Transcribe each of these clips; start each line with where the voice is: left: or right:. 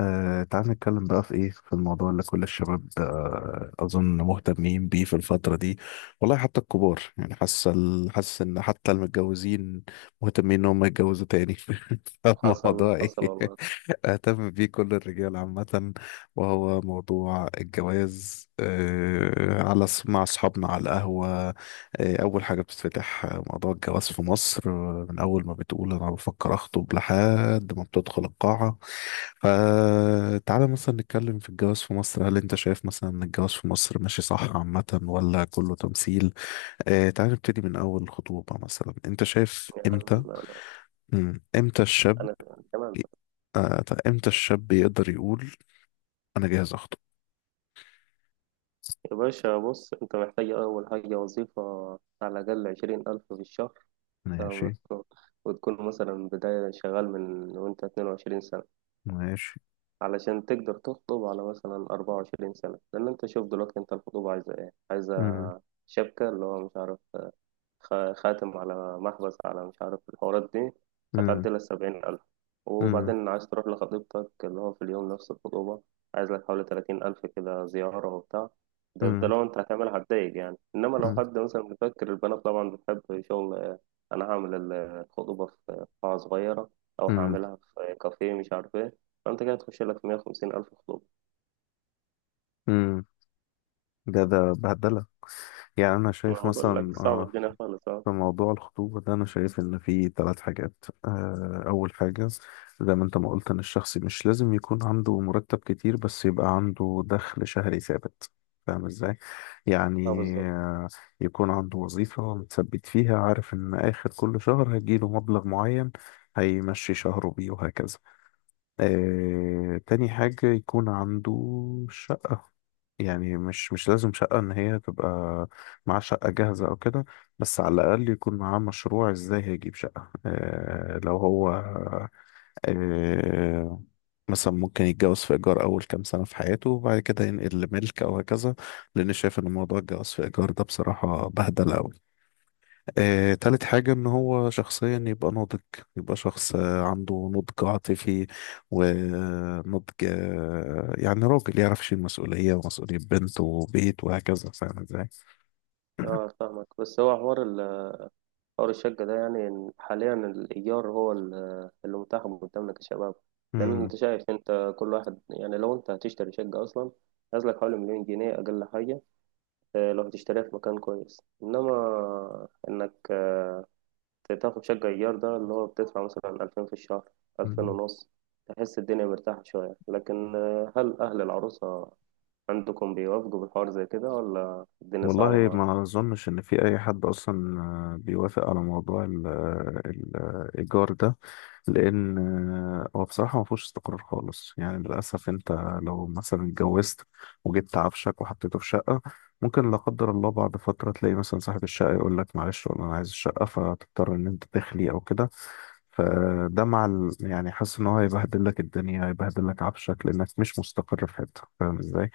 left: تعال نتكلم بقى في ايه في الموضوع اللي كل الشباب اظن مهتمين بيه في الفترة دي. والله حتى الكبار يعني حاسس حاسس ان حتى المتجوزين مهتمين ان هم يتجوزوا تاني
right: حصل
left: فالموضوع ايه؟
right: حصل والله.
left: اهتم بيه كل الرجال عامة. وهو موضوع الجواز مع اصحابنا على القهوة. اول حاجة بتتفتح، موضوع الجواز في مصر، من اول ما بتقول انا بفكر اخطب لحد ما بتدخل القاعة. فتعالى مثلا نتكلم في الجواز في مصر. هل انت شايف مثلا ان الجواز في مصر ماشي صح عامة ولا كله تمثيل؟ اه تعالى نبتدي من اول خطوبة، مثلا انت شايف
right: يا عم،
left: امتى؟ امتى الشاب؟
right: أنا تمام.
left: طيب، امتى الشاب يقدر يقول انا جاهز اخطب؟
right: يا باشا بص، أنت محتاج أول حاجة وظيفة، على الأقل 20,000 في الشهر. تمام؟
left: ماشي.
right: وتكون مثلا بداية شغال من وأنت 22 سنة،
left: ماشي.
right: علشان تقدر تخطب على مثلا 24 سنة. لأن أنت شوف دلوقتي، أنت الخطوبة عايزة إيه؟ عايزة
left: مم.
right: شبكة، اللي هو مش عارف، خاتم على محبس على مش عارف الحوارات دي،
left: مم.
right: هتعدي لك 70,000.
left: مم.
right: وبعدين عايز تروح لخطيبتك اللي هو في اليوم نفس الخطوبة، عايز لك حوالي 30,000 كده، زيارة وبتاع. ده
left: مم.
right: لو أنت هتعملها هتضايق يعني، إنما لو
left: مم.
right: حد مثلا بيفكر، البنات طبعا بتحب شغل أنا هعمل الخطوبة في قاعة صغيرة، أو
left: مم.
right: هعملها في كافيه مش عارف إيه. فأنت كده تخش لك 150,000 خطوبة.
left: مم. ده بهدلة. يعني أنا شايف
right: أنا بقول
left: مثلا،
right: لك صعب، الدنيا خالص أه.
left: في موضوع الخطوبة ده أنا شايف إن فيه ثلاث حاجات. أول حاجة، زي ما أنت ما قلت، إن الشخص مش لازم يكون عنده مرتب كتير بس يبقى عنده دخل شهري ثابت. فاهم إزاي؟ يعني
right: بالظبط.
left: يكون عنده وظيفة متثبت فيها، عارف إن آخر كل شهر هيجيله مبلغ معين هيمشي شهره بيه وهكذا. تاني حاجة، يكون عنده شقة. يعني مش لازم شقة إن هي تبقى معاه شقة جاهزة أو كده، بس على الأقل يكون معاه مشروع إزاي هيجيب شقة. لو هو آه، مثلا ممكن يتجوز في إيجار أول كام سنة في حياته وبعد كده ينقل لملك أو هكذا، لأن شايف إن موضوع الجواز في إيجار ده بصراحة بهدلة أوي. تالت حاجة، إن هو شخصيا يبقى ناضج، يبقى شخص عنده نضج عاطفي ونضج، يعني راجل يعرف يشيل مسؤولية، ومسؤولية بنت وبيت وهكذا. فاهم ازاي؟
right: أه فاهمك، بس هو حوار، حوار الشقة ده يعني إن حاليا الإيجار هو اللي متاح قدامنا كشباب. لأن
left: مم.
right: أنت شايف، أنت كل واحد يعني لو أنت هتشتري شقة أصلا، نازلك حوالي 1,000,000 جنيه أقل حاجة لو هتشتريها في مكان كويس. إنما إنك تاخد شقة إيجار، ده اللي هو بتدفع مثلا 2,000 في الشهر، ألفين
left: مم.
right: ونص تحس الدنيا مرتاحة شوية. لكن هل أهل العروسة عندكم بيوافقوا بالحوار زي كده، ولا الدنيا صعبة
left: والله
right: معاهم؟
left: ما اظنش ان في اي حد اصلا بيوافق على موضوع الايجار ده، لان هو بصراحه ما فيهوش استقرار خالص يعني. للاسف انت لو مثلا اتجوزت وجبت عفشك وحطيته في شقه، ممكن لا قدر الله بعد فتره تلاقي مثلا صاحب الشقه يقول لك معلش والله انا عايز الشقه، فتضطر ان انت تخلي او كده. فده يعني حاسس ان هو هيبهدل لك الدنيا، هيبهدل لك عفشك لانك مش مستقر في حته. فاهم ازاي؟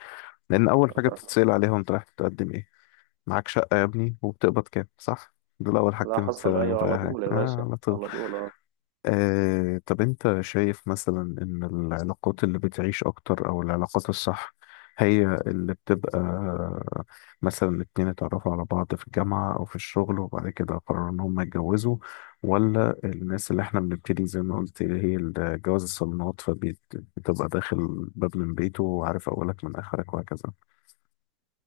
left: لان اول حاجه بتتسال عليها وانت رايح تقدم إيه؟ معاك شقة يا ابني؟ وبتقبض كام، صح؟ دول أول
right: لا
left: حاجتين
right: حصل،
left: بتسألهم
right: أيوة
left: في أي
right: على
left: حاجة،
right: طول يا باشا،
left: على طول.
right: على طول آه.
left: طب أنت شايف مثلا إن العلاقات اللي بتعيش أكتر، أو العلاقات الصح، هي اللي بتبقى مثلا اتنين اتعرفوا على بعض في الجامعة أو في الشغل وبعد كده قرروا إن هم يتجوزوا؟ ولا الناس اللي إحنا بنبتدي زي ما قلت، اللي هي جواز الصالونات، فبتبقى داخل الباب من بيته وعارف أولك من آخرك وهكذا؟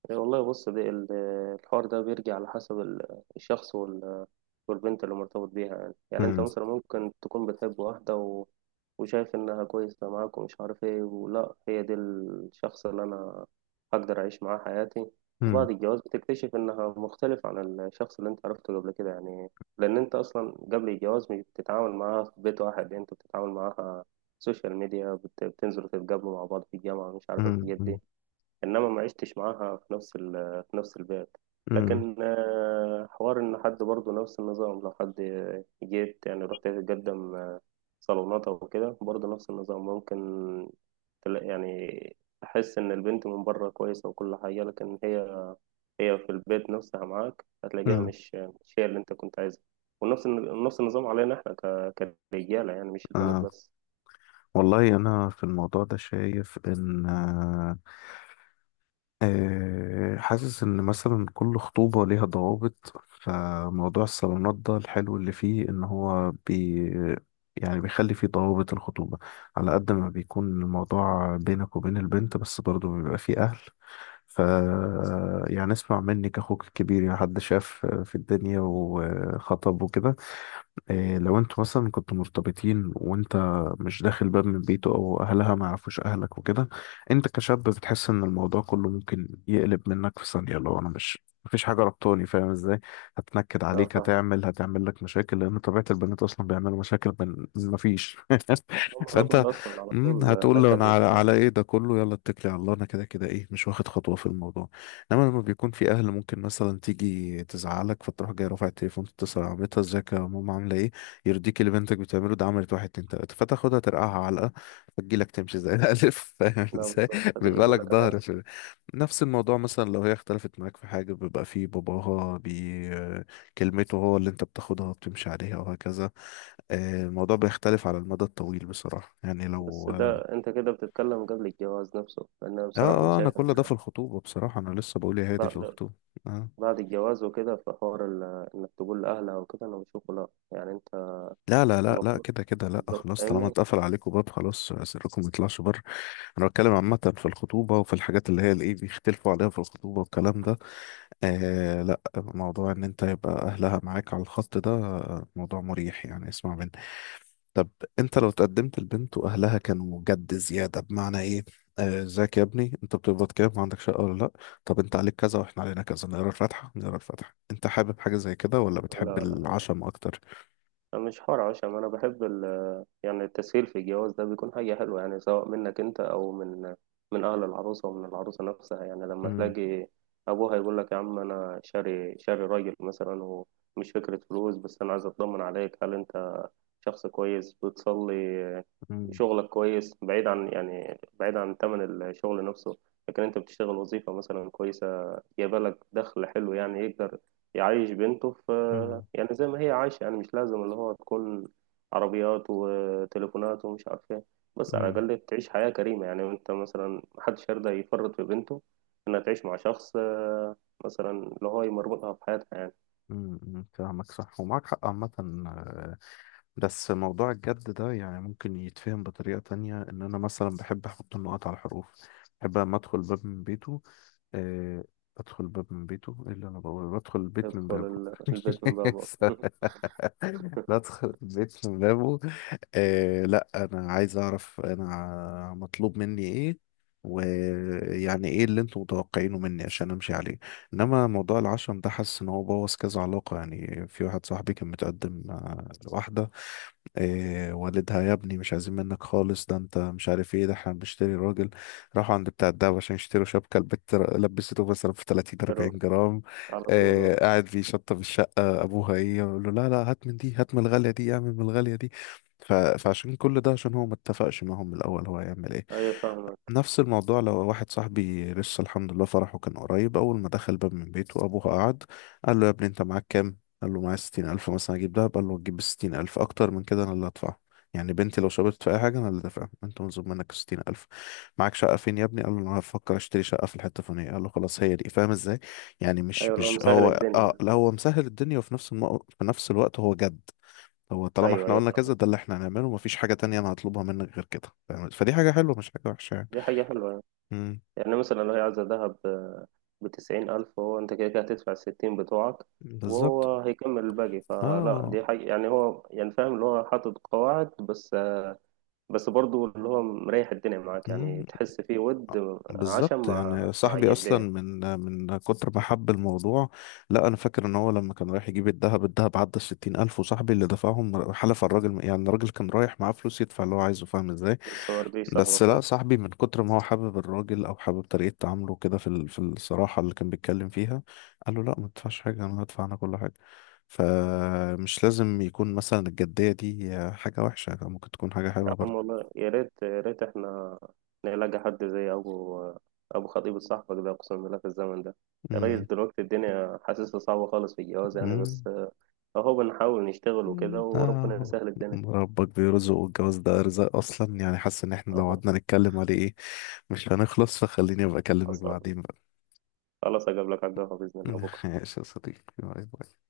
right: إيه، والله بص، الحوار ده بيرجع على حسب الشخص والبنت اللي مرتبط بيها. يعني يعني انت
left: مم.
right: مثلا ممكن تكون بتحب واحدة و... وشايف انها كويسة معاك ومش عارف ايه، ولا هي دي الشخص اللي انا هقدر اعيش معاه حياتي.
left: مم.
right: وبعد الجواز بتكتشف انها مختلف عن الشخص اللي انت عرفته قبل كده. يعني لان انت اصلا قبل الجواز مش بتتعامل معاها في بيت واحد، انت بتتعامل معاها سوشيال ميديا، بتنزلوا تتقابلوا مع بعض في الجامعة، مش عارف الحاجات دي.
left: مم.
right: انما ما عشتش معاها في نفس ال في نفس البيت.
left: مم.
right: لكن حوار ان حد برضه نفس النظام، لو حد جيت يعني رحت تقدم صالونات او كده، برضه نفس النظام ممكن يعني تحس ان البنت من بره كويسه وكل حاجه، لكن هي هي في البيت نفسها معاك هتلاقيها
left: مم.
right: مش هي اللي انت كنت عايزها. ونفس نفس النظام علينا احنا كرجاله، يعني مش البنات
left: آه
right: بس.
left: والله أنا في الموضوع ده شايف إن، حاسس إن مثلا كل خطوبة ليها ضوابط. فموضوع الصالونات ده الحلو اللي فيه إن هو يعني بيخلي فيه ضوابط الخطوبة، على قد ما بيكون الموضوع بينك وبين البنت بس برضه بيبقى فيه أهل. ف يعني اسمع مني كأخوك الكبير، يعني حد شاف في الدنيا وخطب وكده. إيه لو انتوا مثلا كنتوا مرتبطين وانت مش داخل باب من بيته، او اهلها ما يعرفوش اهلك وكده، انت كشاب بتحس ان الموضوع كله ممكن يقلب منك في ثانية لو انا مش مفيش حاجة ربطاني. فاهم ازاي؟ هتنكد
right: اه
left: عليك،
right: فاهمك.
left: هتعمل لك مشاكل، لان طبيعة البنات اصلا بيعملوا مشاكل من مفيش.
right: هم على
left: فانت
right: طول اصلا، على طول
left: هتقول له
right: نكد
left: انا على,
right: وكده.
left: على ايه ده كله؟ يلا اتكلي على الله، انا كده كده ايه مش واخد خطوة في الموضوع. انما لما بيكون في اهل، ممكن مثلا تيجي تزعلك، فتروح جاي رافع التليفون تتصل على مامتها: ازيك يا ماما؟ عامله ايه؟ يرضيك اللي بنتك بتعمله ده؟ عملت واحد اتنين تلاته. فتاخدها ترقعها علقه، فتجيلك تمشي زي الالف. فاهم
right: لا
left: ازاي؟
right: بالظبط، هتيجي
left: بيبقى
right: يقول
left: لك
right: لك انا
left: ظهر
right: اسف.
left: في نفس الموضوع. مثلا لو هي اختلفت معاك في حاجه بيبقى في باباها، كلمته هو اللي انت بتاخدها وبتمشي عليها وهكذا. الموضوع بيختلف على المدى الطويل بصراحه، يعني لو
right: بس ده انت كده بتتكلم قبل الجواز نفسه، لان انا بصراحه انا
left: اه انا
right: شايف
left: كل
right: ان
left: ده في الخطوبه بصراحه، انا لسه بقول يا هادي في
right: بعد
left: الخطوبه. اه.
right: بعد الجواز وكده، في حوار انك تقول لاهلها وكده، انا بشوفه لا يعني. انت
left: لا لا لا لا،
right: المفروض،
left: كده كده لا،
right: بالظبط
left: خلاص طالما
right: فاهمني.
left: اتقفل عليكم باب خلاص، سركم ما يطلعش بره. انا بتكلم عامة في الخطوبة وفي الحاجات اللي هي الايه بيختلفوا عليها في الخطوبة والكلام ده. لا، موضوع ان انت يبقى اهلها معاك على الخط ده موضوع مريح، يعني اسمع مني. طب انت لو تقدمت لبنت واهلها كانوا جد زيادة، بمعنى ايه؟ ازيك يا ابني؟ انت بتقبض كام؟ وعندك شقه ولا لا؟ طب انت عليك كذا واحنا علينا كذا، نقرا الفاتحه نقرا الفاتحه. انت حابب حاجه زي كده ولا
right: لا
left: بتحب
right: لا،
left: العشم اكتر؟
right: مش حوار عشان انا بحب ال، يعني التسهيل في الجواز ده بيكون حاجة حلوة، يعني سواء منك انت او من من اهل العروسة ومن العروسة نفسها. يعني لما تلاقي ابوها يقول لك يا عم، انا شاري شاري راجل مثلا، ومش فكرة فلوس بس، انا عايز اطمن عليك، هل انت شخص كويس، بتصلي، شغلك كويس، بعيد عن يعني بعيد عن ثمن الشغل نفسه، لكن انت بتشتغل وظيفة مثلا كويسة جايبه لك دخل حلو، يعني يقدر يعيش بنته في،
left: امم
right: يعني زي ما هي عايشة. يعني مش لازم اللي هو تكون عربيات وتليفونات ومش عارف ايه، بس على
left: امم
right: الأقل تعيش حياة كريمة. يعني انت مثلا محدش يرضى يفرط في بنته انها تعيش مع شخص مثلا اللي هو يمرمطها في حياتها يعني.
left: فاهمك صح، ومعاك حق عامة. آه، بس موضوع الجد ده يعني ممكن يتفهم بطريقة تانية، إن أنا مثلا بحب أحط النقط على الحروف، بحب لما أدخل باب من بيته. أه، أدخل باب من بيته، إيه اللي أنا بقوله؟ بدخل البيت من
right: يدخل
left: بابه.
right: البيت من بابه.
left: بدخل البيت من بابه. لا، انا عايز اعرف انا مطلوب مني ايه، ويعني ايه اللي انتم متوقعينه مني عشان امشي عليه. انما موضوع العشم ده حاسس ان هو بوظ كذا علاقة. يعني في واحد صاحبي كان متقدم لواحدة، إيه والدها يا ابني مش عايزين منك خالص، ده انت مش عارف ايه، ده احنا بنشتري راجل. راحوا عند بتاع الدهب عشان يشتروا شبكة البت لبسته مثلا في 30
right: يروح
left: 40 جرام.
right: على طول
left: إيه
right: آه.
left: قاعد بيشطب الشقة، ابوها ايه يقول له لا لا، هات من دي، هات من الغالية دي، اعمل من الغالية دي. فعشان كل ده، عشان هو ما اتفقش معاهم من الاول، هو هيعمل ايه؟
right: ايوه فاهمك.
left: نفس الموضوع لو واحد صاحبي لسه الحمد لله فرحه كان قريب، أول ما دخل باب من بيته أبوه قعد قال له: يا ابني أنت معاك كام؟ قال له معايا 60,000 مثلا أجيب دهب. قال له تجيب 60,000، أكتر من كده أنا اللي هدفعه. يعني بنتي لو شربت في أي حاجة أنا اللي دافعها. أنت مطلوب منك 60,000. معاك شقة فين يا ابني؟ قال له أنا هفكر أشتري شقة في الحتة الفلانية. قال له خلاص هي دي. فاهم إزاي؟ يعني مش
right: ايوه اللي هو
left: مش
right: مسهل
left: هو،
right: الدنيا.
left: لا، هو مسهل الدنيا وفي نفس في نفس الوقت هو جد. هو طالما
right: ايوه
left: احنا
right: ايوه
left: قلنا كذا، ده
right: فاهمك،
left: اللي احنا هنعمله، مفيش حاجة تانية أنا هطلبها منك غير كده. فاهم؟ فدي حاجة حلوة مش حاجة وحشة يعني.
right: دي حاجة حلوة.
left: مم.
right: يعني مثلا لو هي عايزة ذهب بـ90,000، هو أنت كده كده هتدفع الـ60 بتوعك،
left: بالظبط.
right: وهو هيكمل الباقي. فلا
left: اه.
right: دي حاجة يعني، هو يعني فاهم اللي هو حاطط قواعد، بس بس برضه اللي هو مريح الدنيا معاك،
left: مم.
right: يعني تحس فيه ود، عشم
left: بالظبط.
right: مع
left: يعني صاحبي اصلا
right: جدين.
left: من كتر ما حب الموضوع. لا، انا فاكر ان هو لما كان رايح يجيب الذهب، الذهب عدى الـ60,000، وصاحبي اللي دفعهم، حلف على الراجل. يعني الراجل كان رايح معاه فلوس يدفع اللي هو عايزه. فاهم ازاي؟
right: بس ما رضيش
left: بس
right: صاحبك
left: لا،
right: أه.
left: صاحبي من كتر ما هو حابب الراجل، او حابب طريقه تعامله كده في الصراحه اللي كان بيتكلم فيها، قال له لا ما تدفعش حاجه، انا هدفع انا كل حاجه. فمش لازم يكون مثلا الجديه دي حاجه وحشه، ممكن تكون حاجه
right: يا
left: حلوه
right: عم
left: برضه.
right: والله، يا ريت يا ريت احنا نلاقي حد زي أبو، خطيب صاحبك ده، أقسم بالله في الزمن ده. يا راجل دلوقتي الدنيا حاسسها صعبة خالص في الجواز يعني، بس
left: مم.
right: اهو بنحاول نشتغل وكده،
left: مم.
right: وربنا
left: آه.
right: يسهل الدنيا.
left: ربك بيرزق، والجواز ده رزق اصلا. يعني حاسس ان احنا لو
right: اهو
left: قعدنا نتكلم عليه ايه مش هنخلص، فخليني ابقى اكلمك
right: حصل.
left: بعدين بقى.
right: خلاص هجيب لك على القهوة بإذن الله بكرة.
left: ماشي يا صديقي، باي باي.